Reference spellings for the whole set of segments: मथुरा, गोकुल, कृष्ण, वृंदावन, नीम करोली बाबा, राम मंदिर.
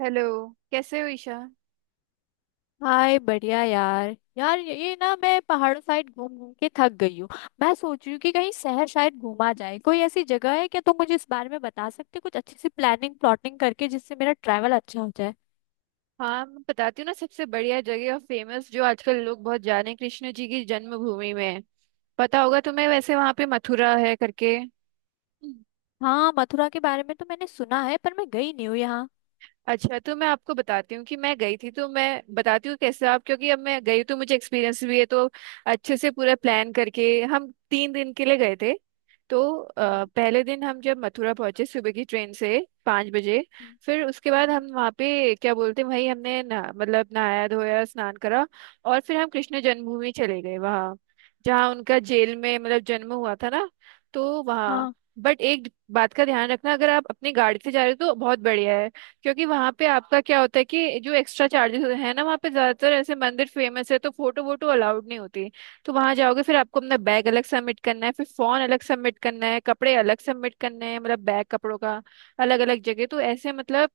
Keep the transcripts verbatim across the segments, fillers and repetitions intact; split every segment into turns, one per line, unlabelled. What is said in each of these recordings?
Hello. कैसे हो Isha.
Hi बढ़िया यार। यार, ये ये ना मैं पहाड़ों साइड घूम घूम के थक गई हूँ। मैं सोच रही हूँ कि कहीं शहर शायद घूमा जाए, कोई ऐसी जगह है क्या? तुम मुझे इस बारे में बता सकते हो? कुछ अच्छी सी प्लानिंग प्लॉटिंग करके, जिससे मेरा ट्रैवल अच्छा हो जाए।
हाँ मैं बताती हूँ ना, सबसे बढ़िया जगह और फेमस जो आजकल लोग बहुत जाने, कृष्ण जी की जन्मभूमि में है। पता होगा तुम्हें, वैसे वहां पे मथुरा है करके।
हाँ, मथुरा के बारे में तो मैंने सुना है पर मैं गई नहीं हूँ यहाँ।
अच्छा, तो मैं आपको बताती हूँ कि मैं गई थी, तो मैं बताती हूँ कैसे आप, क्योंकि अब मैं गई तो मुझे एक्सपीरियंस भी है, तो अच्छे से पूरा प्लान करके। हम तीन दिन के लिए गए थे। तो
हम्म।
अ, पहले दिन हम जब मथुरा पहुंचे, सुबह की ट्रेन से पाँच बजे।
हम्म।
फिर उसके बाद
हम्म।
हम वहाँ पे क्या बोलते हैं, वहीं हमने ना, मतलब नहाया धोया स्नान करा। और फिर हम कृष्ण जन्मभूमि चले गए वहाँ, जहाँ उनका जेल में मतलब जन्म हुआ था ना। तो वहाँ,
हाँ।
बट एक बात का ध्यान रखना, अगर आप अपनी गाड़ी से जा रहे हो तो बहुत बढ़िया है। क्योंकि वहां पे आपका क्या होता है कि जो एक्स्ट्रा चार्जेस है ना, वहाँ पे ज्यादातर ऐसे मंदिर फेमस है, तो फोटो वोटो अलाउड नहीं होती। तो वहां जाओगे, फिर आपको अपना बैग अलग सबमिट करना है, फिर फोन अलग सबमिट करना है, कपड़े अलग सबमिट करने हैं, मतलब बैग कपड़ों का अलग अलग जगह, तो ऐसे मतलब।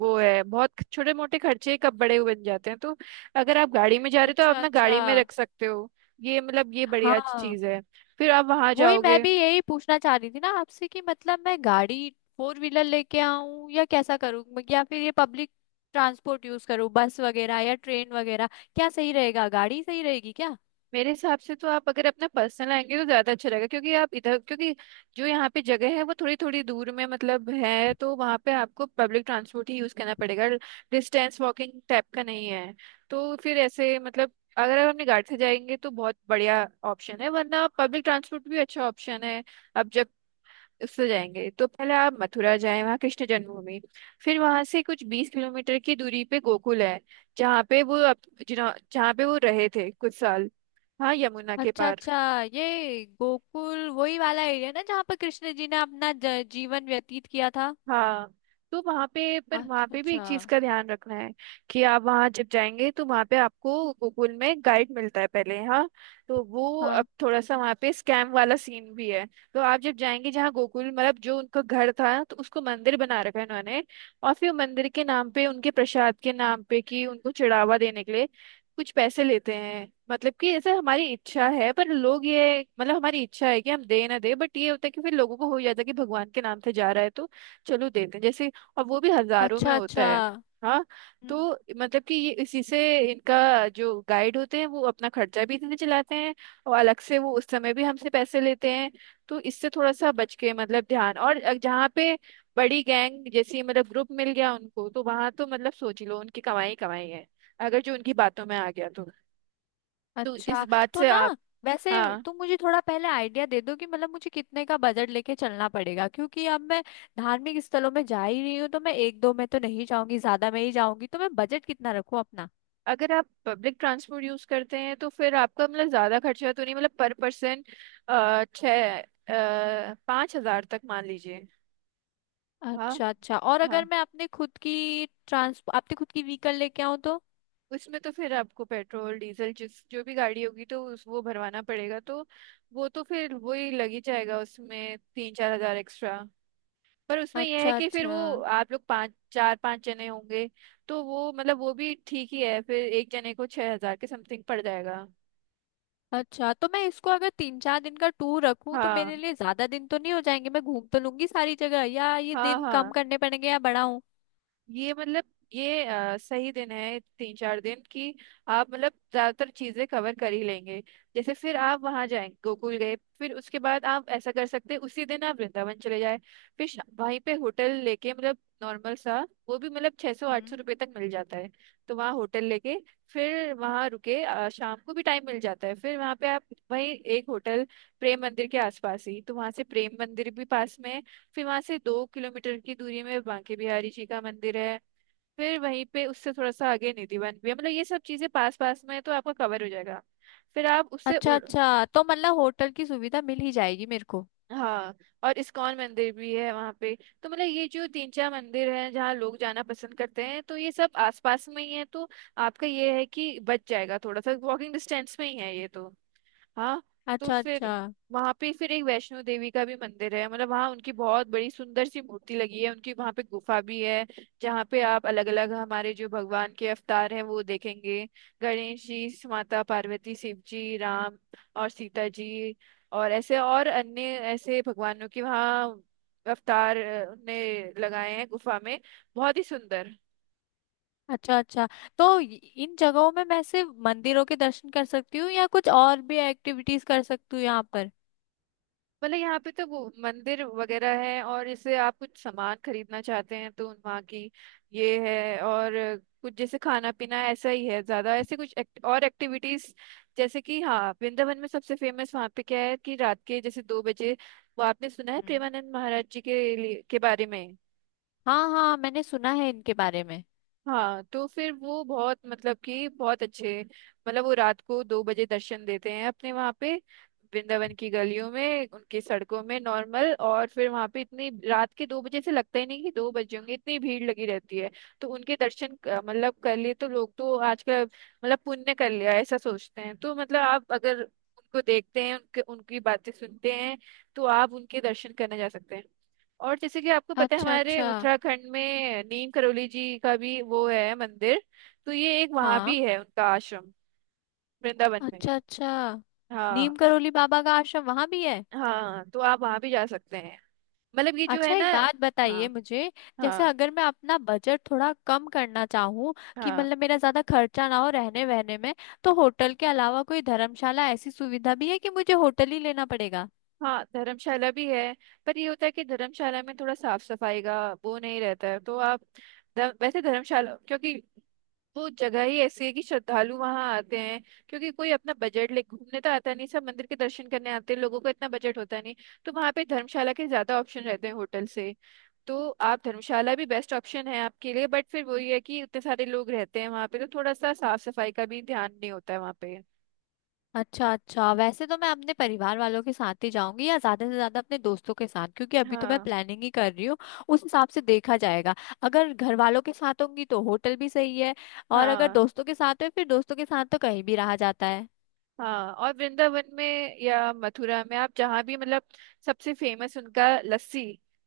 वो है बहुत छोटे मोटे खर्चे, कब बड़े हुए बन जाते हैं, तो अगर आप गाड़ी में जा रहे हो तो आप
अच्छा
अपना
अच्छा।
गाड़ी में रख सकते हो। ये मतलब ये बढ़िया
हाँ।
चीज है। फिर आप वहां
वही मैं
जाओगे।
भी यही पूछना चाह रही थी ना आपसे, कि मतलब मैं गाड़ी फोर व्हीलर लेके आऊं या कैसा करूं, म- या फिर ये पब्लिक ट्रांसपोर्ट यूज करूं, बस वगैरह या ट्रेन वगैरह। क्या सही रहेगा? गाड़ी सही रहेगी क्या?
मेरे हिसाब से तो आप अगर अपना पर्सनल आएंगे तो ज्यादा अच्छा रहेगा, क्योंकि आप इधर क्योंकि जो यहाँ पे जगह है वो थोड़ी थोड़ी दूर में मतलब है, तो वहाँ पे आपको पब्लिक ट्रांसपोर्ट ही यूज करना पड़ेगा। डिस्टेंस वॉकिंग टाइप का नहीं है, तो फिर ऐसे मतलब। अगर आप अपनी गाड़ी से जाएंगे तो बहुत बढ़िया ऑप्शन है, वरना पब्लिक ट्रांसपोर्ट भी अच्छा ऑप्शन है। अब जब उससे जाएंगे, तो पहले आप मथुरा जाएं, वहाँ कृष्ण जन्मभूमि। फिर वहां से कुछ बीस किलोमीटर की दूरी पे गोकुल है, जहाँ पे वो अप- जिन्हों- जहाँ पे वो रहे थे कुछ साल, हाँ, यमुना के
अच्छा
पार।
अच्छा। ये गोकुल वही वाला एरिया ना, जहाँ पर कृष्ण जी ने अपना ज- जीवन व्यतीत किया था?
हाँ। तो वहाँ पे, पर वहाँ
अच्छा
पे भी एक
अच्छा।
चीज का ध्यान रखना है कि आप वहाँ जब जाएंगे, तो वहाँ पे आपको गूगल में गाइड मिलता है पहले, हाँ। तो वो
हाँ।
अब थोड़ा सा वहाँ पे स्कैम वाला सीन भी है। तो आप जब जाएंगे जहाँ गोकुल, मतलब जो उनका घर था, तो उसको मंदिर बना रखा है उन्होंने। और फिर मंदिर के नाम पे, उनके प्रसाद के नाम पे, कि उनको चढ़ावा देने के लिए कुछ पैसे लेते हैं, मतलब कि ऐसा हमारी इच्छा है, पर लोग ये मतलब हमारी इच्छा है कि हम दे ना दे, बट ये होता है कि फिर लोगों को हो जाता है कि भगवान के नाम से जा रहा है तो चलो देते हैं जैसे। और वो भी हजारों में
अच्छा
होता
अच्छा।
है। हाँ।
हम्म।
तो मतलब कि ये इसी से इनका जो गाइड होते हैं वो अपना खर्चा भी इतने चलाते हैं। और अलग से वो उस समय भी हमसे पैसे लेते हैं। तो इससे थोड़ा सा बच के, मतलब ध्यान, और अ- जहाँ पे बड़ी गैंग जैसी, मतलब ग्रुप मिल गया उनको, तो वहां तो मतलब सोच ही लो उनकी कमाई ही कमाई है, अगर जो उनकी बातों में आ गया तो। तो इस
अच्छा,
बात
तो
से
ना,
आप।
वैसे
हाँ।
तुम मुझे थोड़ा पहले आइडिया दे दो कि मतलब मुझे कितने का बजट लेके चलना पड़ेगा? क्योंकि अब मैं धार्मिक स्थलों में जा ही रही हूँ, तो मैं एक दो में तो नहीं जाऊंगी, ज्यादा में ही जाऊंगी। तो मैं बजट कितना रखूँ अपना?
अगर आप पब्लिक ट्रांसपोर्ट यूज करते हैं तो फिर आपका मतलब ज्यादा खर्चा तो नहीं, मतलब पर पर्सन। छः पाँच हजार तक मान लीजिए। हाँ,
अच्छा अच्छा। और अगर
हाँ।
मैं अपने खुद की ट्रांस अपने खुद की व्हीकल लेके आऊँ तो?
उसमें तो फिर आपको पेट्रोल डीजल, जिस जो भी गाड़ी होगी तो उस वो भरवाना पड़ेगा, तो वो तो फिर वही लग ही जाएगा, उसमें तीन चार हजार एक्स्ट्रा। पर उसमें यह है
अच्छा
कि फिर
अच्छा।
वो आप लोग पाँच चार पाँच जने होंगे, तो वो मतलब वो भी ठीक ही है, फिर एक जने को छह हजार के समथिंग पड़ जाएगा।
अच्छा, तो मैं इसको अगर तीन चार दिन का टूर रखूं तो
हाँ,
मेरे लिए ज्यादा दिन तो नहीं हो जाएंगे? मैं घूम तो लूंगी सारी जगह? या ये
हाँ,
दिन कम
हाँ।
करने पड़ेंगे या बढ़ाऊं?
ये मतलब ये अ, सही दिन है, तीन चार दिन की। आप मतलब ज्यादातर चीजें कवर कर ही लेंगे। जैसे फिर आप वहां जाएं, गोकुल गए, फिर उसके बाद आप ऐसा कर सकते हैं, उसी दिन आप वृंदावन चले जाए। फिर शा- वहीं पे होटल लेके, मतलब नॉर्मल सा। वो भी मतलब छह सौ आठ सौ रुपये तक मिल जाता है। तो वहाँ होटल लेके फिर वहाँ रुके, अ, शाम को भी टाइम मिल जाता है, फिर वहाँ पे आप वहीं एक होटल, प्रेम मंदिर के आसपास ही। तो वहाँ से प्रेम मंदिर भी पास में है। फिर वहां से दो किलोमीटर की दूरी में बांके बिहारी जी का मंदिर है। फिर वहीं पे उससे थोड़ा सा आगे निधिवन भी है, मतलब ये सब चीजें पास पास में है, तो आपका कवर हो जाएगा। फिर आप उससे
अच्छा
उड़।
अच्छा, तो मतलब होटल की सुविधा मिल ही जाएगी मेरे को।
हाँ, और इस्कॉन मंदिर भी है वहाँ पे। तो मतलब ये जो तीन चार मंदिर हैं जहाँ लोग जाना पसंद करते हैं, तो ये सब आसपास में ही है, तो आपका ये है कि बच जाएगा, थोड़ा सा वॉकिंग डिस्टेंस में ही है ये तो। हाँ। तो
अच्छा
फिर
अच्छा।
वहां पे फिर एक वैष्णो देवी का भी मंदिर है, मतलब वहाँ उनकी बहुत बड़ी सुंदर सी मूर्ति लगी है उनकी, वहाँ पे गुफा भी है जहाँ पे आप अलग अलग हमारे जो भगवान के अवतार हैं वो देखेंगे। गणेश जी, माता पार्वती, शिव जी, राम और सीता जी, और ऐसे और अन्य ऐसे भगवानों के वहाँ अवतार अ, ने लगाए हैं गुफा में, बहुत ही सुंदर।
अच्छा अच्छा, तो इ- इन जगहों में मैं सिर्फ मंदिरों के दर्शन कर सकती हूँ, या कुछ और भी एक्टिविटीज कर सकती हूँ यहाँ पर?
मतलब यहाँ पे तो वो मंदिर वगैरह है, और जैसे आप कुछ सामान खरीदना चाहते हैं तो वहाँ की ये है, और कुछ जैसे खाना पीना ऐसा ही है, ज्यादा ऐसे कुछ act- और एक्टिविटीज, जैसे कि हाँ, वृंदावन में सबसे फेमस वहाँ पे क्या है कि रात के जैसे दो बजे, वो आपने सुना है
हम्म।
प्रेमानंद महाराज जी के लिए- के बारे में।
हाँ हाँ, मैंने सुना है इनके बारे में।
हाँ। तो फिर वो बहुत, मतलब कि बहुत अच्छे, मतलब वो रात को दो बजे दर्शन देते हैं अपने वहाँ पे, वृंदावन की गलियों में, उनकी सड़कों में नॉर्मल। और फिर वहाँ पे इतनी रात के, दो बजे से लगता ही नहीं कि दो बजे होंगे, इतनी भीड़ लगी रहती है। तो उनके दर्शन क- मतलब कर लिए तो लोग तो आजकल मतलब पुण्य कर लिया ऐसा सोचते हैं, तो मतलब आप अगर उनको देखते हैं, उनके उनकी बातें सुनते हैं, तो आप उनके दर्शन करने जा सकते हैं। और जैसे कि आपको पता है
अच्छा
हमारे
अच्छा।
उत्तराखंड में नीम करोली जी का भी वो है मंदिर, तो ये एक वहां
हाँ।
भी है उनका आश्रम, वृंदावन में।
अच्छा अच्छा। नीम
हाँ,
करोली बाबा का आश्रम वहां भी है?
हाँ। तो आप वहां भी जा सकते हैं, मतलब ये जो है
अच्छा,
ना।
एक बात बताइए
हाँ,
मुझे। जैसे
हाँ,
अगर मैं अपना बजट थोड़ा कम करना चाहूँ, कि
हाँ,
मतलब मेरा ज्यादा खर्चा ना हो रहने वहने में, तो होटल के अलावा कोई धर्मशाला ऐसी सुविधा भी है, कि मुझे होटल ही लेना पड़ेगा?
हाँ। धर्मशाला भी है, पर ये होता है कि धर्मशाला में थोड़ा साफ सफाई का वो नहीं रहता है, तो आप ध- वैसे धर्मशाला, क्योंकि वो जगह ही ऐसी है कि श्रद्धालु वहां आते हैं, क्योंकि कोई अपना बजट ले घूमने तो आता नहीं, सब मंदिर के दर्शन करने आते हैं, लोगों का इतना बजट होता नहीं, तो वहां पे धर्मशाला के ज्यादा ऑप्शन रहते हैं होटल से। तो आप, धर्मशाला भी बेस्ट ऑप्शन है आपके लिए, बट फिर वही है कि इतने सारे लोग रहते हैं वहां पे, तो थोड़ा सा साफ सफाई का भी ध्यान नहीं होता है वहां पे।
अच्छा अच्छा। वैसे तो मैं अपने परिवार वालों के साथ ही जाऊंगी, या ज्यादा से ज्यादा अपने दोस्तों के साथ, क्योंकि अभी तो मैं
हाँ,
प्लानिंग ही कर रही हूँ। उस हिसाब से देखा जाएगा। अगर घर वालों के साथ होंगी तो होटल भी सही है, और अगर
हाँ,
दोस्तों के साथ है फिर दोस्तों के साथ तो कहीं भी रहा जाता है।
हाँ। और वृंदावन में या मथुरा में आप जहाँ भी मतलब, सबसे फेमस उनका लस्सी,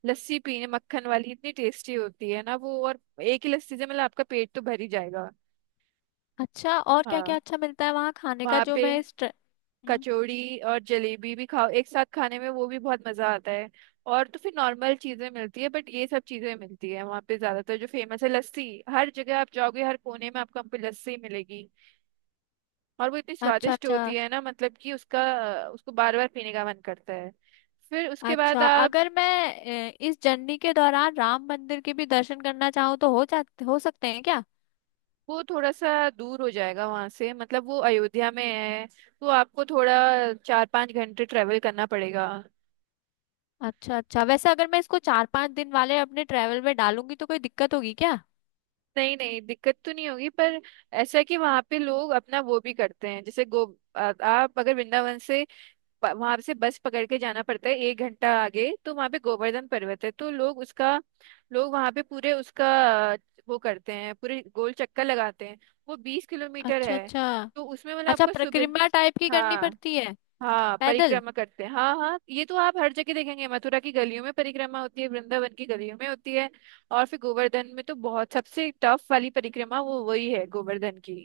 लस्सी पीने मक्खन वाली, इतनी टेस्टी होती है ना वो, और एक ही लस्सी से मतलब आपका पेट तो भर ही जाएगा।
अच्छा, और क्या क्या
हाँ,
अच्छा मिलता है वहाँ खाने का,
वहाँ
जो
पे
मैं इस ट्र— हम्म।
कचौड़ी और जलेबी भी खाओ एक साथ, खाने में वो भी बहुत मजा आता है। और तो फिर नॉर्मल चीजें मिलती है, बट ये सब चीजें मिलती है वहाँ पे, ज्यादातर जो फेमस है लस्सी, हर जगह आप जाओगे हर कोने में आपको हमको लस्सी मिलेगी। और वो इतनी
अच्छा
स्वादिष्ट
अच्छा।
होती है ना, मतलब कि उसका, उसको बार बार पीने का मन करता है। फिर उसके बाद
अच्छा,
आप,
अगर मैं अ, इस जर्नी के दौरान राम मंदिर के भी दर्शन करना चाहूँ, तो हो जाते, हो सकते हैं क्या?
वो थोड़ा सा दूर हो जाएगा वहां से, मतलब वो अयोध्या में है, तो आपको थोड़ा चार पांच घंटे ट्रेवल करना पड़ेगा।
अच्छा अच्छा। वैसे अगर मैं इसको चार पांच दिन वाले अपने ट्रेवल में डालूंगी तो कोई दिक्कत होगी क्या?
नहीं, नहीं, दिक्कत तो नहीं होगी, पर ऐसा है कि वहां पे लोग अपना वो भी करते हैं, जैसे गो आ- आप अगर वृंदावन से, वहां से बस पकड़ के जाना पड़ता है एक घंटा आगे, तो वहां पे गोवर्धन पर्वत है, तो लोग उसका, लोग वहां पे पूरे उसका अ, वो करते हैं, पूरे गोल चक्कर लगाते हैं। वो बीस किलोमीटर
अच्छा
है।
अच्छा।
तो उसमें मतलब
अच्छा,
आपको सुबह।
परिक्रमा टाइप की करनी
हाँ,
पड़ती है?
हाँ,
पैदल?
परिक्रमा करते हैं। हाँ, हाँ। ये तो आप हर जगह देखेंगे, मथुरा की गलियों में परिक्रमा होती है, वृंदावन की गलियों में होती है। और फिर गोवर्धन में तो बहुत सबसे टफ वाली परिक्रमा, वो वही है गोवर्धन की।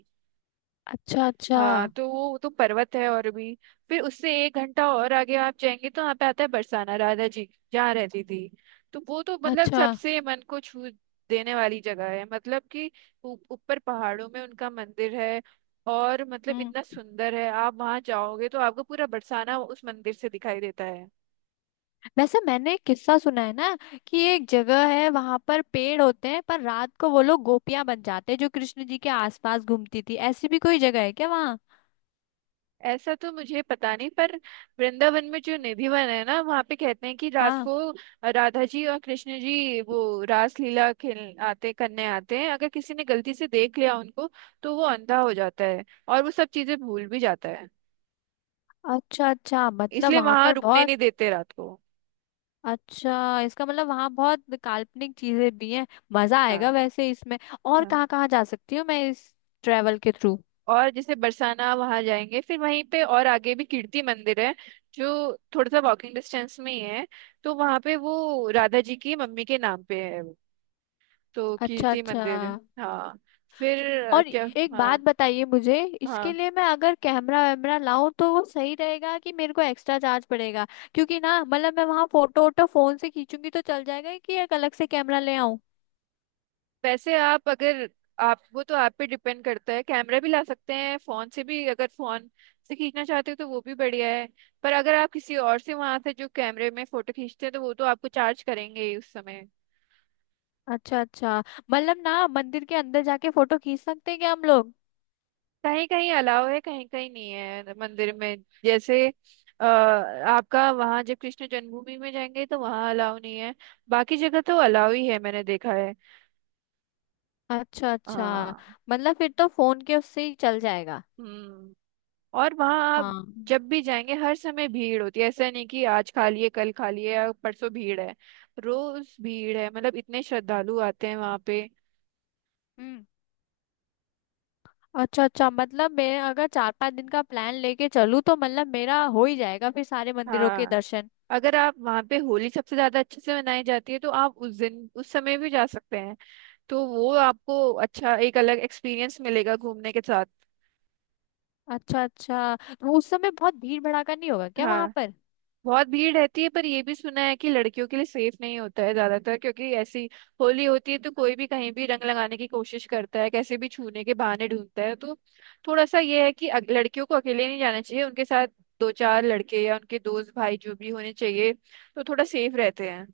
अच्छा अच्छा।
हाँ। तो वो तो पर्वत है, और भी फिर उससे एक घंटा और आगे आप जाएंगे तो वहाँ पे आता है बरसाना, राधा जी जहाँ रहती थी। तो वो तो मतलब
अच्छा
सबसे मन को छू देने वाली जगह है, मतलब कि ऊ- ऊपर पहाड़ों में उनका मंदिर है, और मतलब
हम्म।
इतना सुंदर है, आप वहाँ जाओगे तो आपको पूरा बरसाना उस मंदिर से दिखाई देता है।
वैसे मैंने एक किस्सा सुना है ना, कि एक जगह है वहां पर पेड़ होते हैं, पर रात को वो लोग गोपियां बन जाते हैं जो कृष्ण जी के आसपास घूमती थी। ऐसी भी कोई जगह है क्या वहाँ?
ऐसा तो मुझे पता नहीं, पर वृंदावन में जो निधिवन है ना, वहाँ पे कहते हैं कि रात
हाँ।
को राधा जी और कृष्ण जी वो रास लीला खेल आते करने आते हैं, अगर किसी ने गलती से देख लिया उनको, तो वो अंधा हो जाता है और वो सब चीजें भूल भी जाता है,
अच्छा अच्छा, मतलब
इसलिए
वहां
वहां
पर
रुकने
बहुत—
नहीं देते रात को।
अच्छा, इसका मतलब वहां बहुत काल्पनिक चीजें भी हैं। मजा आएगा
हाँ,
वैसे इसमें। और
हाँ।
कहाँ कहाँ जा सकती हूँ मैं इस ट्रेवल के थ्रू?
और जैसे बरसाना वहां जाएंगे, फिर वहीं पे और आगे भी कीर्ति मंदिर है, जो थोड़ा सा वॉकिंग डिस्टेंस में ही है, तो वहां पे वो राधा जी की मम्मी के नाम पे है, तो
अच्छा
कीर्ति
अच्छा।
मंदिर। हाँ। फिर अ,
और
क्या।
एक
हाँ,
बात बताइए मुझे, इसके
हाँ।
लिए मैं अगर कैमरा वैमरा लाऊं तो वो सही रहेगा, कि मेरे को एक्स्ट्रा चार्ज पड़ेगा? क्योंकि ना, मतलब मैं वहां फोटो वोटो फोन से खींचूंगी तो चल जाएगा, कि एक अलग से कैमरा ले आऊं?
वैसे आप अगर आप वो, तो आप पे डिपेंड करता है, कैमरा भी ला सकते हैं, फोन से भी अगर फोन से खींचना चाहते हो तो वो भी बढ़िया है। पर अगर आप किसी और से वहां से जो कैमरे में फोटो खींचते हैं तो वो तो आपको चार्ज करेंगे ही उस समय।
अच्छा अच्छा। मतलब ना, मंदिर के अंदर जाके फोटो खींच सकते हैं क्या हम लोग?
कहीं कहीं अलाव है, कहीं कहीं नहीं है मंदिर में। जैसे अ, आपका वहाँ जब कृष्ण जन्मभूमि में जाएंगे तो वहाँ अलाव नहीं है, बाकी जगह तो अलाव ही है, मैंने देखा है।
अच्छा अच्छा,
हाँ।
मतलब फिर तो फोन के उससे ही चल जाएगा।
हम्म। और वहाँ
हाँ।
आप जब भी जाएंगे हर समय भीड़ होती है, ऐसा नहीं कि आज खा लिए कल खा लिए या परसों भीड़ है, रोज भीड़ है, मतलब इतने श्रद्धालु आते हैं वहाँ पे।
हम्म। अच्छा अच्छा, मतलब मैं अगर चार पांच दिन का प्लान लेके चलूँ तो मतलब मेरा हो ही जाएगा फिर सारे मंदिरों के
हाँ,
दर्शन।
अगर आप वहाँ पे, होली सबसे ज्यादा अच्छे से मनाई जाती है, तो आप उस दिन उस समय भी जा सकते हैं, तो वो आपको अच्छा एक अलग एक्सपीरियंस मिलेगा घूमने के साथ।
अच्छा अच्छा, तो उस समय बहुत भीड़ भड़ाका नहीं होगा क्या वहां
हाँ,
पर?
बहुत भीड़ रहती है, पर ये भी सुना है कि लड़कियों के लिए सेफ नहीं होता है ज्यादातर, क्योंकि ऐसी होली होती है तो कोई भी कहीं भी रंग लगाने की कोशिश करता है, कैसे भी छूने के बहाने ढूंढता है, तो थोड़ा सा ये है कि अग- लड़कियों को अकेले नहीं जाना चाहिए, उनके साथ दो चार लड़के या उनके दोस्त भाई जो भी होने चाहिए, तो थोड़ा सेफ रहते हैं।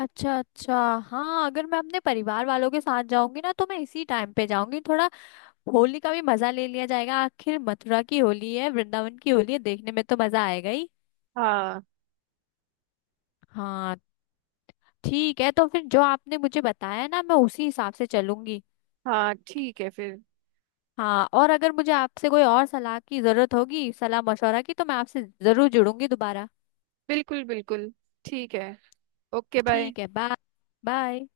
अच्छा अच्छा। हाँ, अगर मैं अपने परिवार वालों के साथ जाऊंगी ना तो मैं इसी टाइम पे जाऊंगी थोड़ा। होली का भी मजा ले लिया जाएगा, आखिर मथुरा की होली है, वृंदावन की होली है, देखने में तो मजा आएगा ही।
हाँ,
हाँ। ठीक है, तो फिर जो आपने मुझे बताया ना, मैं उसी हिसाब से चलूंगी।
हाँ, ठीक है फिर।
हाँ, और अगर मुझे आपसे कोई और सलाह की जरूरत होगी, सलाह मशवरा की, तो मैं आपसे जरूर जुड़ूंगी दोबारा।
बिल्कुल, बिल्कुल। ठीक है। Okay, bye.
ठीक है, बाय। बाय।